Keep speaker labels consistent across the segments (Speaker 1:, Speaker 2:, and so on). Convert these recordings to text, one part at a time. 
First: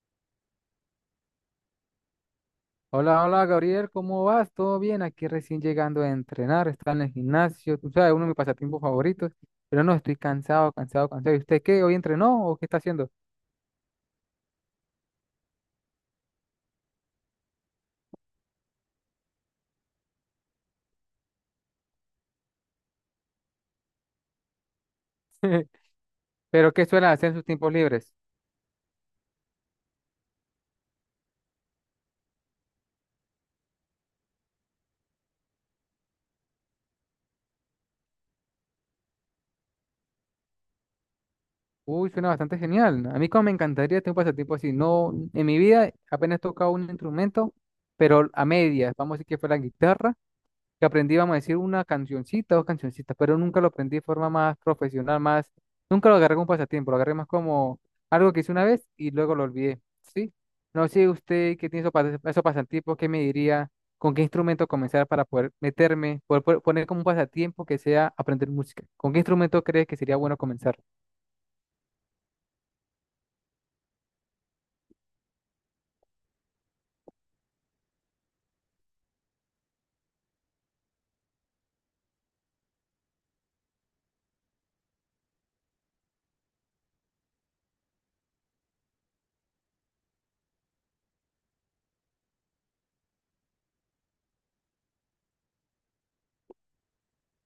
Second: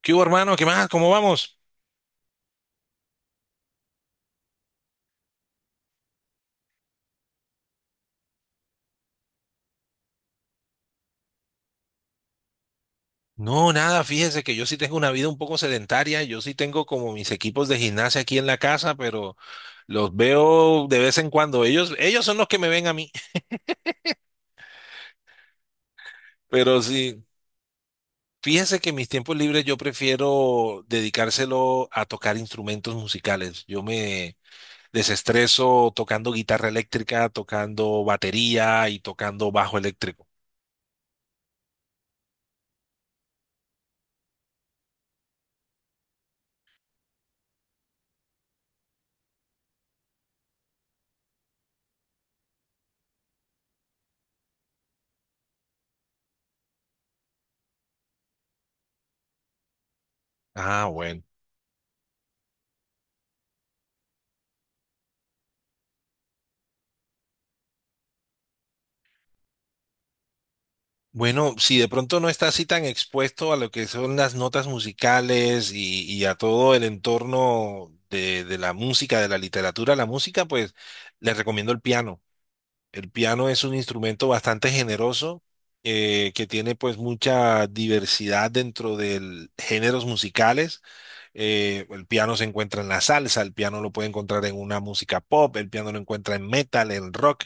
Speaker 1: ¿Qué hubo, hermano? ¿Qué más? ¿Cómo vamos?
Speaker 2: Hola, hola Gabriel, ¿cómo vas? ¿Todo bien? Aquí recién llegando a entrenar, está en el gimnasio, tú sabes, uno de mis pasatiempos favoritos, pero no, estoy cansado, cansado, cansado. ¿Y usted qué? ¿Hoy entrenó o qué está haciendo?
Speaker 1: No, nada, fíjese que yo sí tengo una vida un poco sedentaria, yo sí tengo como mis equipos de gimnasia aquí en la casa, pero los veo de vez en cuando. Ellos son los que me ven a mí.
Speaker 2: ¿Pero
Speaker 1: Pero
Speaker 2: qué suele
Speaker 1: sí,
Speaker 2: hacer en sus tiempos libres?
Speaker 1: fíjese que mis tiempos libres yo prefiero dedicárselo a tocar instrumentos musicales. Yo me desestreso tocando guitarra eléctrica, tocando batería y tocando bajo eléctrico.
Speaker 2: Uy, suena bastante genial. A mí como me encantaría tener un pasatiempo así. No, en mi vida apenas he tocado un instrumento, pero a medias, vamos a decir que fue la guitarra que aprendí, vamos a decir, una cancioncita, dos cancioncitas, pero nunca lo aprendí de forma más profesional, más, nunca lo agarré como pasatiempo, lo agarré más como algo que hice una vez y luego lo olvidé, ¿sí?
Speaker 1: Ah,
Speaker 2: No sé
Speaker 1: bueno.
Speaker 2: usted qué tiene esos pasatiempos, qué me diría, con qué instrumento comenzar para poder meterme, poner como un pasatiempo que sea aprender música. ¿Con qué instrumento crees que sería bueno comenzar?
Speaker 1: Bueno, si de pronto no estás así tan expuesto a lo que son las notas musicales y a todo el entorno de la música, de la literatura, la música, pues les recomiendo el piano. El piano es un instrumento bastante generoso, que tiene pues mucha diversidad dentro de géneros musicales. El piano se encuentra en la salsa, el piano lo puede encontrar en una música pop, el piano lo encuentra en metal, en rock,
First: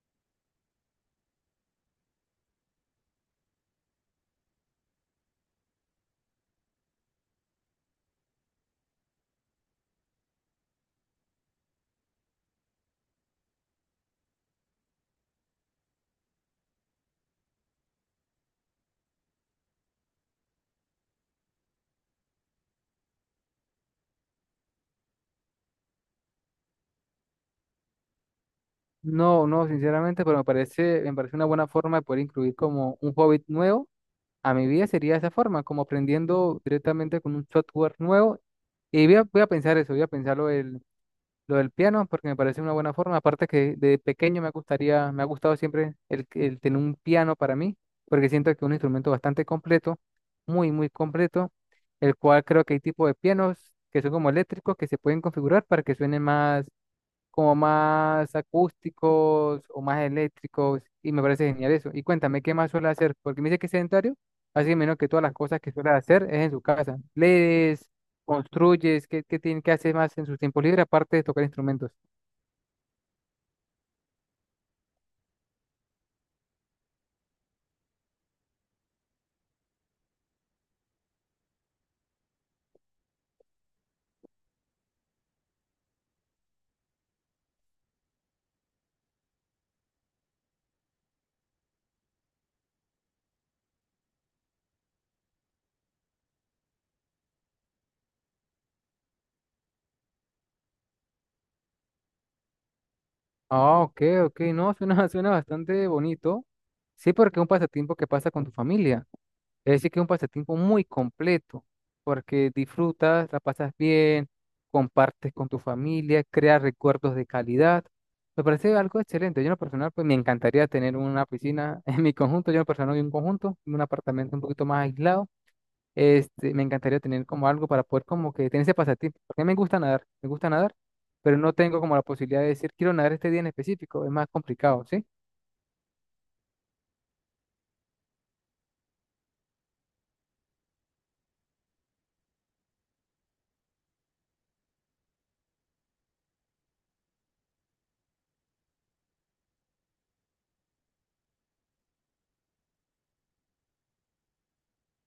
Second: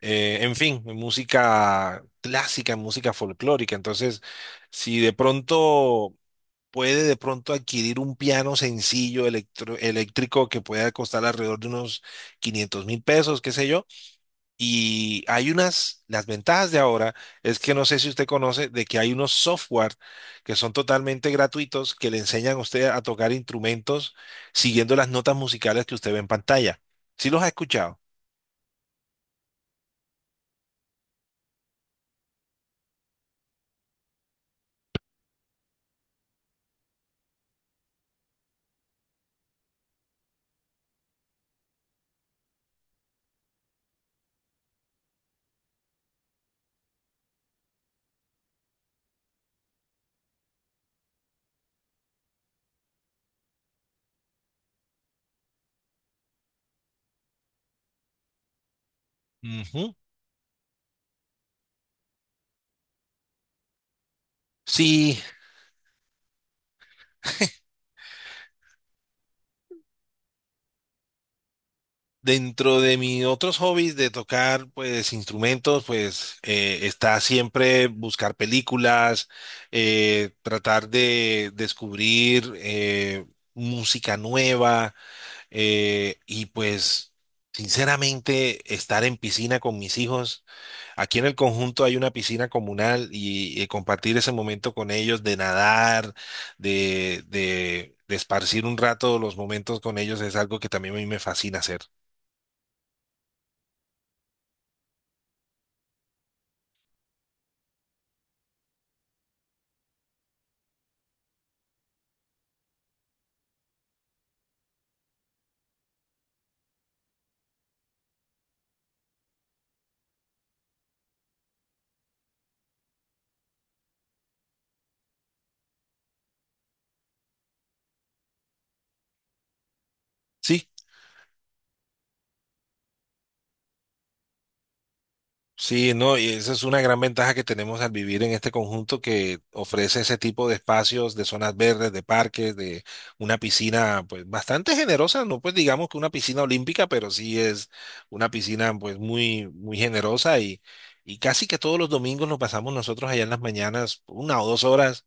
Speaker 1: en fin, en música clásica, en música folclórica. Entonces, si de pronto puede de pronto adquirir un piano sencillo eléctrico que pueda costar alrededor de unos 500 mil pesos, qué sé yo, y hay unas, las ventajas de ahora es que no sé si usted conoce de que hay unos software que son totalmente gratuitos que le enseñan a usted a tocar instrumentos siguiendo las notas musicales que usted ve en pantalla. ¿Sí los ha escuchado?
Speaker 2: No, no, sinceramente, pero me parece una buena forma de poder incluir como un hobby nuevo a mi vida sería de esa forma, como aprendiendo directamente con un software nuevo. Y voy a pensar eso, voy a pensar lo del piano, porque me parece una buena forma. Aparte que de pequeño me gustaría, me ha gustado siempre el tener un piano para mí, porque siento que es un instrumento bastante completo, muy, muy completo, el cual creo que hay tipos de pianos que son como eléctricos, que se pueden configurar para que suenen más como más acústicos o
Speaker 1: Ujú.
Speaker 2: más eléctricos y me parece genial eso. Y cuéntame, ¿qué más suele hacer? Porque me dice que es sedentario, así que menos que
Speaker 1: Sí,
Speaker 2: todas las cosas que suele hacer es en su casa. ¿Lees, construyes, qué, qué tiene que hacer más en su tiempo libre aparte de tocar instrumentos?
Speaker 1: dentro de mis otros hobbies de tocar pues instrumentos, pues, está siempre buscar películas, tratar de descubrir, música nueva. Y pues, sinceramente, estar en piscina con mis hijos, aquí en el conjunto hay una piscina comunal y compartir ese momento con ellos de nadar, de esparcir un rato los momentos con ellos es algo que también a mí me fascina hacer.
Speaker 2: Ah, ok, ok, no, suena, suena bastante bonito. Sí, porque es un pasatiempo que pasa con tu familia. Es decir, que es un pasatiempo muy completo, porque disfrutas, la pasas bien, compartes con tu familia, creas recuerdos de calidad. Me parece algo excelente. Yo en lo personal, pues me encantaría tener una piscina en mi conjunto. Yo en lo personal vivo en un conjunto, en un apartamento un poquito más aislado. Este, me encantaría tener como algo para poder como que tener ese pasatiempo. Porque a mí me gusta
Speaker 1: Sí.
Speaker 2: nadar, pero no tengo como la posibilidad de decir, quiero nadar este día en específico. Es más complicado, ¿sí?
Speaker 1: Sí, no, y esa es una gran ventaja que tenemos al vivir en este conjunto que ofrece ese tipo de espacios, de zonas verdes, de parques, de una piscina, pues bastante generosa, no pues digamos que una piscina olímpica, pero sí es una piscina pues muy, muy generosa y casi que todos los domingos nos pasamos nosotros allá en las mañanas una o dos horas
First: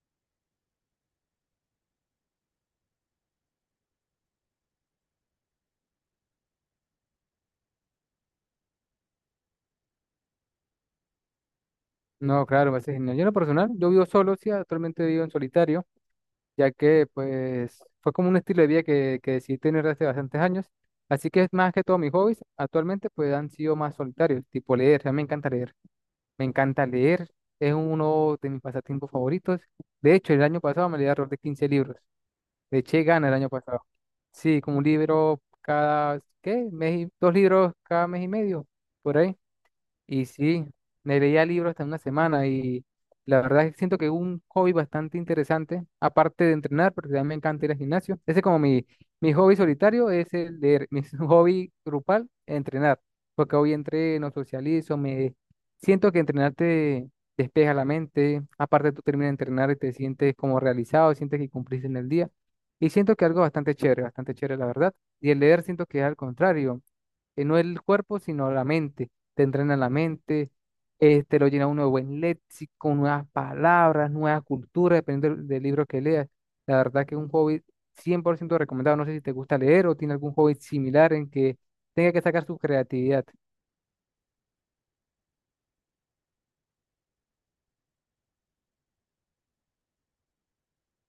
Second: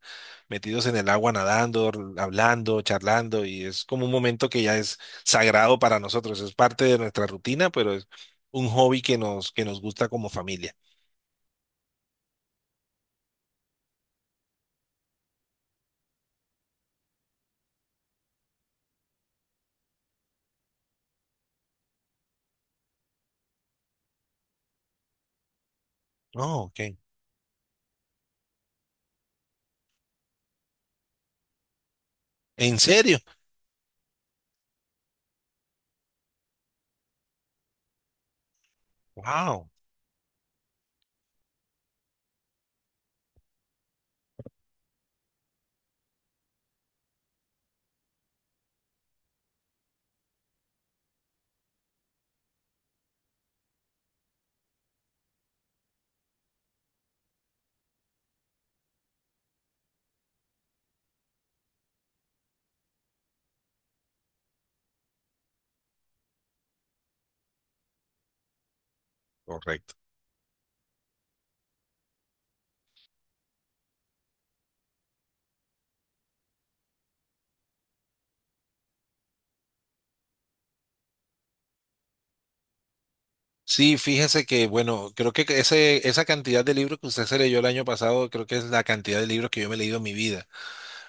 Speaker 1: metidos en el agua nadando, hablando, charlando y es como un momento que ya es sagrado para nosotros, es parte de nuestra rutina, pero un hobby que nos gusta como familia.
Speaker 2: No, claro, me parece genial. Yo en lo personal, yo vivo solo, sí, actualmente vivo en solitario ya que pues fue como un estilo de vida que decidí tener desde bastantes años. Así que es más que todo mis hobbies actualmente pues han sido más solitarios, tipo leer, a mí me
Speaker 1: No, ok.
Speaker 2: encanta leer, es uno de mis pasatiempos favoritos. De hecho, el año pasado me leí alrededor de 15 libros,
Speaker 1: ¿En
Speaker 2: le eché
Speaker 1: serio?
Speaker 2: ganas el año pasado. Sí, como un libro cada, ¿qué? Dos libros cada mes y medio, por ahí.
Speaker 1: Wow.
Speaker 2: Y sí, me leía libros hasta una semana y la verdad es que siento que es un hobby bastante interesante, aparte de entrenar, porque también me encanta ir al gimnasio. Ese es como mi hobby solitario, es el leer. Mi hobby grupal, entrenar, porque hoy entreno, socializo, me siento que entrenar te despeja la mente, aparte tú terminas de entrenar y te sientes como realizado, sientes que cumpliste en el día. Y siento que algo bastante chévere, la verdad. Y el leer siento que es al contrario no el cuerpo, sino la mente. Te entrena la
Speaker 1: Correcto.
Speaker 2: mente, este, lo llena uno de buen léxico, nuevas palabras, nuevas culturas, dependiendo del libro que leas. La verdad que es un hobby 100% recomendado. No sé si te gusta leer o tiene algún hobby similar en que tenga que sacar su creatividad.
Speaker 1: Sí, fíjese que, bueno, creo que ese, esa cantidad de libros que usted se leyó el año pasado, creo que es la cantidad de libros que yo me he leído en mi vida.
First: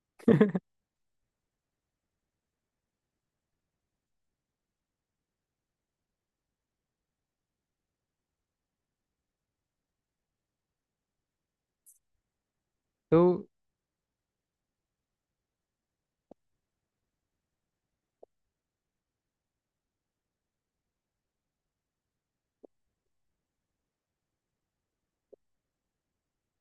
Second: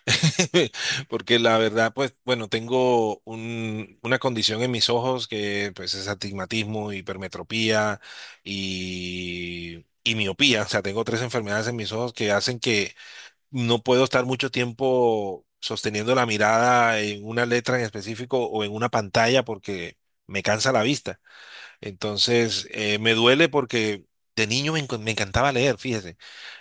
Speaker 1: Porque la verdad, pues, bueno, tengo una condición en mis ojos que, pues, es astigmatismo, hipermetropía y miopía. O sea, tengo tres enfermedades en mis ojos que hacen que
Speaker 2: Tú,
Speaker 1: no puedo estar mucho tiempo sosteniendo la mirada en una letra en específico o en una pantalla porque me cansa la vista. Entonces, me duele porque de niño me encantaba leer, fíjese.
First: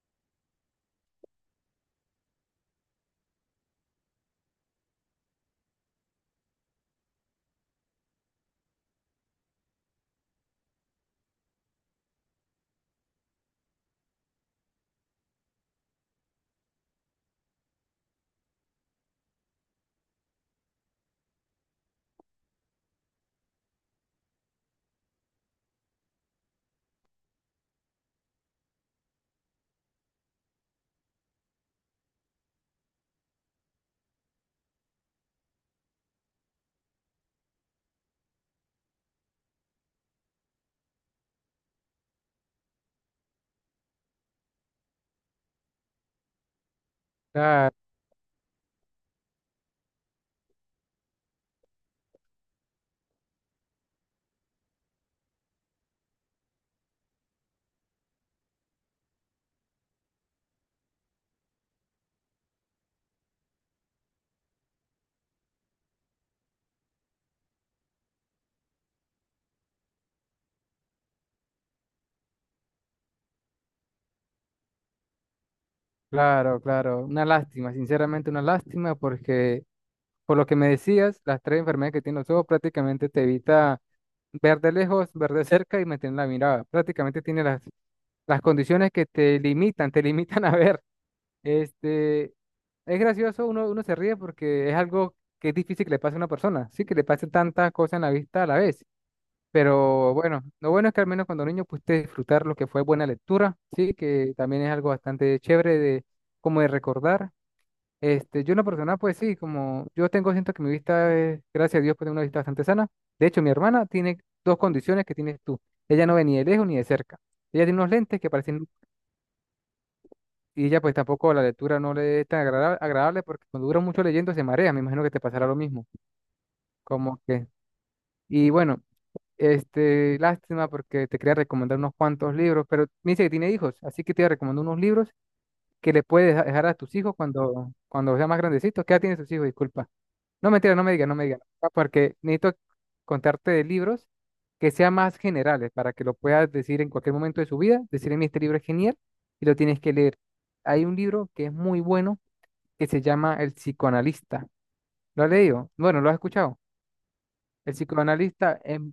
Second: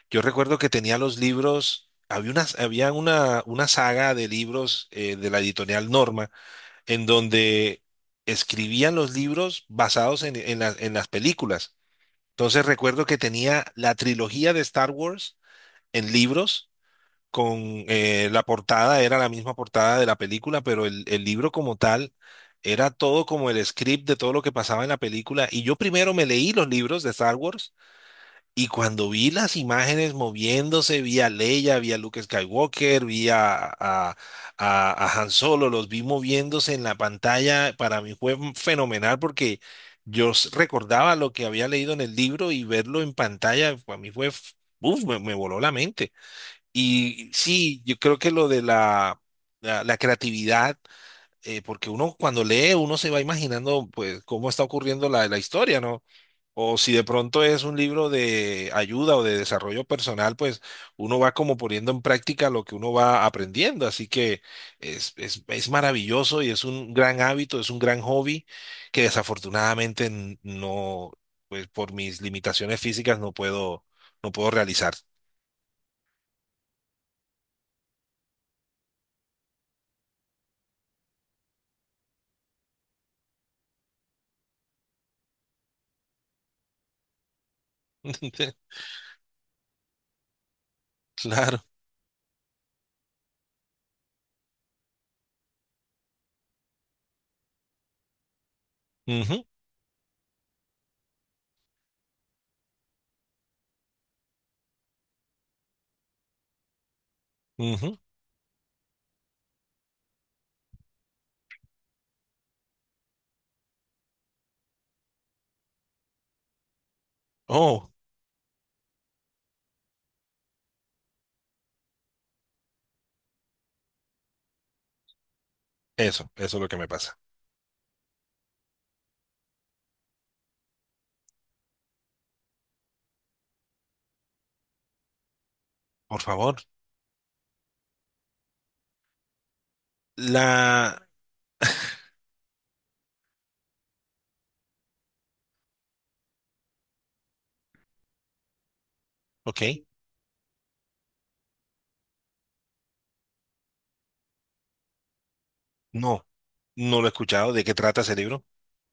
Speaker 1: Yo recuerdo que tenía los libros, había una, había una saga de libros, de la editorial Norma en donde escribían los libros basados en las películas. Entonces recuerdo que tenía la trilogía de Star Wars en libros con, la portada, era la misma portada de la película, pero el libro como tal era todo como el script de todo lo que pasaba en la película. Y yo primero me leí los libros de Star Wars y cuando vi las imágenes moviéndose, vi a Leia, vi a Luke Skywalker, vi a Han Solo, los vi moviéndose en la pantalla, para mí fue fenomenal porque... Recordaba lo que había leído en el libro y verlo en pantalla, para mí fue, uf, me voló la mente. Y
Speaker 2: ah,
Speaker 1: sí, yo creo que lo de la, la, creatividad, porque uno cuando lee, uno se va imaginando pues cómo está ocurriendo la, la historia, ¿no? O si de pronto es un libro de ayuda o de desarrollo personal, pues uno va como poniendo en práctica lo que uno va aprendiendo. Así que es, es, maravilloso y es un gran hábito, es un gran hobby que desafortunadamente no, pues por mis limitaciones físicas no puedo realizar.
Speaker 2: claro, claro, una lástima, sinceramente una lástima porque por lo que me decías, las tres enfermedades que tiene los ojos prácticamente te evita ver de lejos, ver de cerca y mantener la mirada. Prácticamente tiene las condiciones que te limitan, te limitan a ver.
Speaker 1: Claro.
Speaker 2: Este, es gracioso, uno se ríe porque es algo que es difícil que le pase a una persona, sí, que le pase tantas cosas en la vista a la vez.
Speaker 1: Ujú.
Speaker 2: Pero bueno, lo bueno es que al menos cuando niño pudiste disfrutar lo que fue buena lectura, sí, que también es algo bastante chévere de, como de recordar.
Speaker 1: Ujú.
Speaker 2: Este, yo una persona, pues sí, como yo tengo, siento que mi vista es, gracias a Dios, pues tengo una vista bastante sana. De hecho, mi hermana tiene dos condiciones que tienes tú. Ella no ve ni de lejos ni de cerca. Ella tiene
Speaker 1: Oh,
Speaker 2: unos lentes que parecen. Y ella pues tampoco la lectura no le es tan agradable porque cuando dura mucho leyendo se marea, me imagino que te pasará lo mismo.
Speaker 1: eso es lo que me pasa.
Speaker 2: Como que, y bueno, este, lástima porque te quería recomendar unos cuantos libros, pero me dice que tiene hijos, así que te recomiendo unos libros que le
Speaker 1: Por
Speaker 2: puedes
Speaker 1: favor.
Speaker 2: dejar a tus hijos cuando sea más grandecitos. ¿Qué edad tienen sus hijos? Disculpa. No, mentira, no me
Speaker 1: La...
Speaker 2: digas, no me digas, porque necesito contarte de libros que sean más generales para que lo puedas decir en cualquier momento de su vida, decirle, mi este libro es genial y lo
Speaker 1: Ok,
Speaker 2: tienes que leer. Hay un libro que es muy bueno que se llama El psicoanalista. ¿Lo has leído? Bueno, ¿lo has
Speaker 1: no,
Speaker 2: escuchado?
Speaker 1: no lo he escuchado. ¿De qué
Speaker 2: El
Speaker 1: trata ese libro?
Speaker 2: psicoanalista,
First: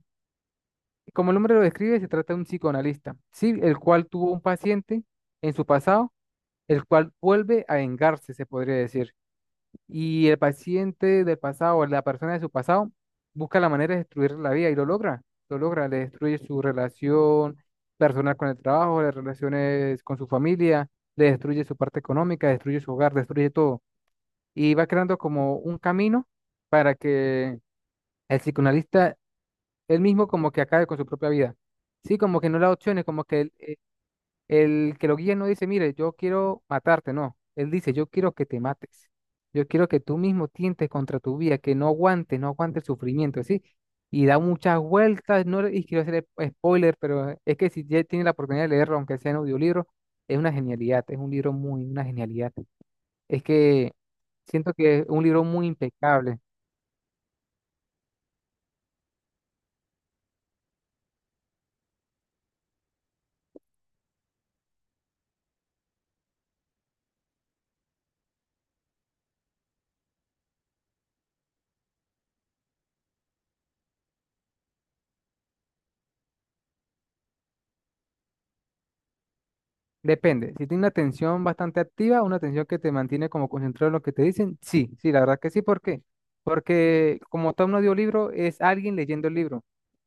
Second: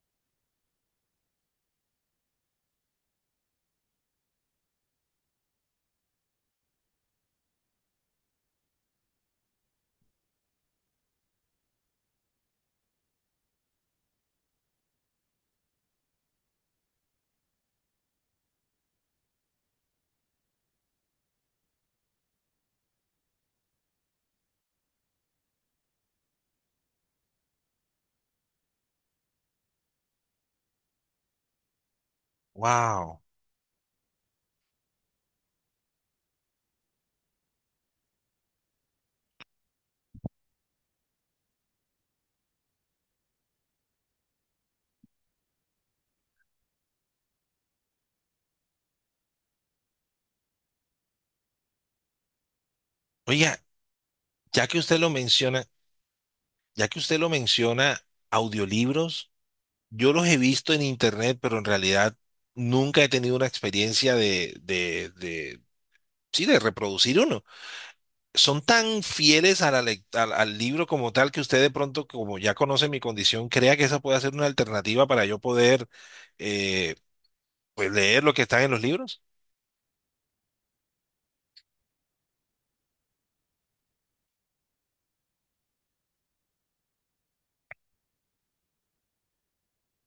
Speaker 2: como el nombre lo describe, se trata de un psicoanalista, sí, el cual tuvo un paciente en su pasado, el cual vuelve a vengarse, se podría decir. Y el paciente del pasado, o la persona de su pasado, busca la manera de destruir la vida y lo logra. Lo logra, le destruye su relación personal con el trabajo, las relaciones con su familia, le destruye su parte económica, destruye su hogar, destruye todo, y va creando como un camino para que el psicoanalista él mismo como que acabe con su propia vida. Sí, como que no le da opciones,
Speaker 1: Wow.
Speaker 2: como que el que lo guía no dice, mire, yo quiero matarte, no. Él dice, yo quiero que te mates. Yo quiero que tú mismo tientes contra tu vida, que no aguantes, no aguantes el sufrimiento, ¿sí? Y da muchas vueltas, no, y quiero hacer spoiler, pero es que si ya tiene la oportunidad de leerlo, aunque sea en audiolibro, es una genialidad, es un libro muy, una genialidad. Es
Speaker 1: Oiga,
Speaker 2: que
Speaker 1: ya
Speaker 2: siento
Speaker 1: que usted
Speaker 2: que es
Speaker 1: lo
Speaker 2: un libro muy
Speaker 1: menciona,
Speaker 2: impecable.
Speaker 1: ya que usted lo menciona, audiolibros, yo los he visto en internet, pero en realidad nunca he tenido una experiencia de, sí, de reproducir uno. Son tan fieles a la al, al libro como tal que usted de pronto, como ya conoce mi condición, crea que esa puede ser una alternativa para yo poder, eh, pues leer lo que está en los libros.
Speaker 2: Depende. Si tiene una atención bastante activa, una atención que te mantiene como concentrado en lo que te dicen, sí, sí, la verdad que sí. ¿Por qué? Porque como tal un audiolibro es alguien leyendo el libro,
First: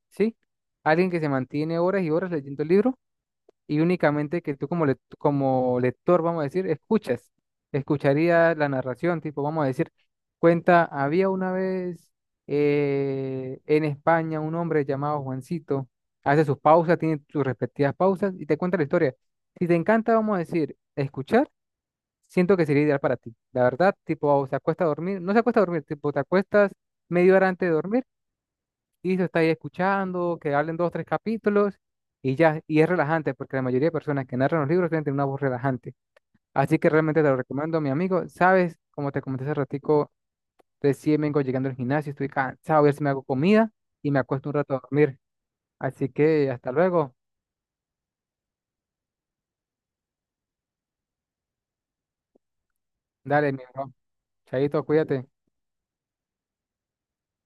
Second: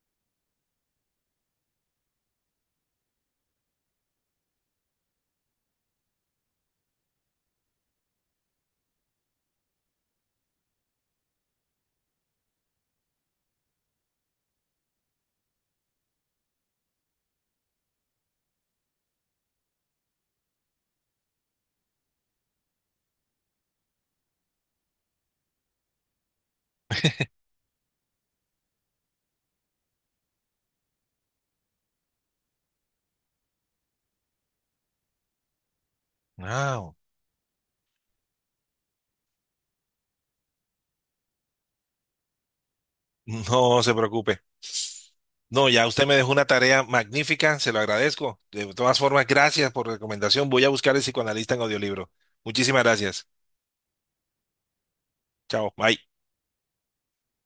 Speaker 2: ¿sí? Alguien que se mantiene horas y horas leyendo el libro, y únicamente que tú como lector, vamos a decir, escuchas, escucharías la narración, tipo, vamos a decir, cuenta, había una vez en España un hombre llamado Juancito, hace sus pausas, tiene sus respectivas pausas y te cuenta la historia. Si te encanta, vamos a decir, escuchar, siento que sería ideal para ti. La verdad, tipo, se acuesta a dormir, no se acuesta a dormir, tipo, te acuestas media hora antes de dormir y se está ahí escuchando, que hablen dos o tres capítulos y ya, y es relajante porque la mayoría de personas que narran los libros tienen una voz relajante. Así que
Speaker 1: Ah,
Speaker 2: realmente te lo recomiendo, mi amigo. Sabes, como te comenté hace ratico, recién vengo llegando al gimnasio, estoy cansado, voy a ver si me hago comida
Speaker 1: no se
Speaker 2: y me
Speaker 1: preocupe.
Speaker 2: acuesto un rato a dormir.
Speaker 1: No, ya usted
Speaker 2: Así
Speaker 1: me dejó una
Speaker 2: que hasta
Speaker 1: tarea
Speaker 2: luego.
Speaker 1: magnífica, se lo agradezco. De todas formas, gracias por recomendación. Voy a buscar El psicoanalista en audiolibro. Muchísimas gracias.
Speaker 2: Dale, mi bro. Chaito, cuídate.
Speaker 1: Chao, bye.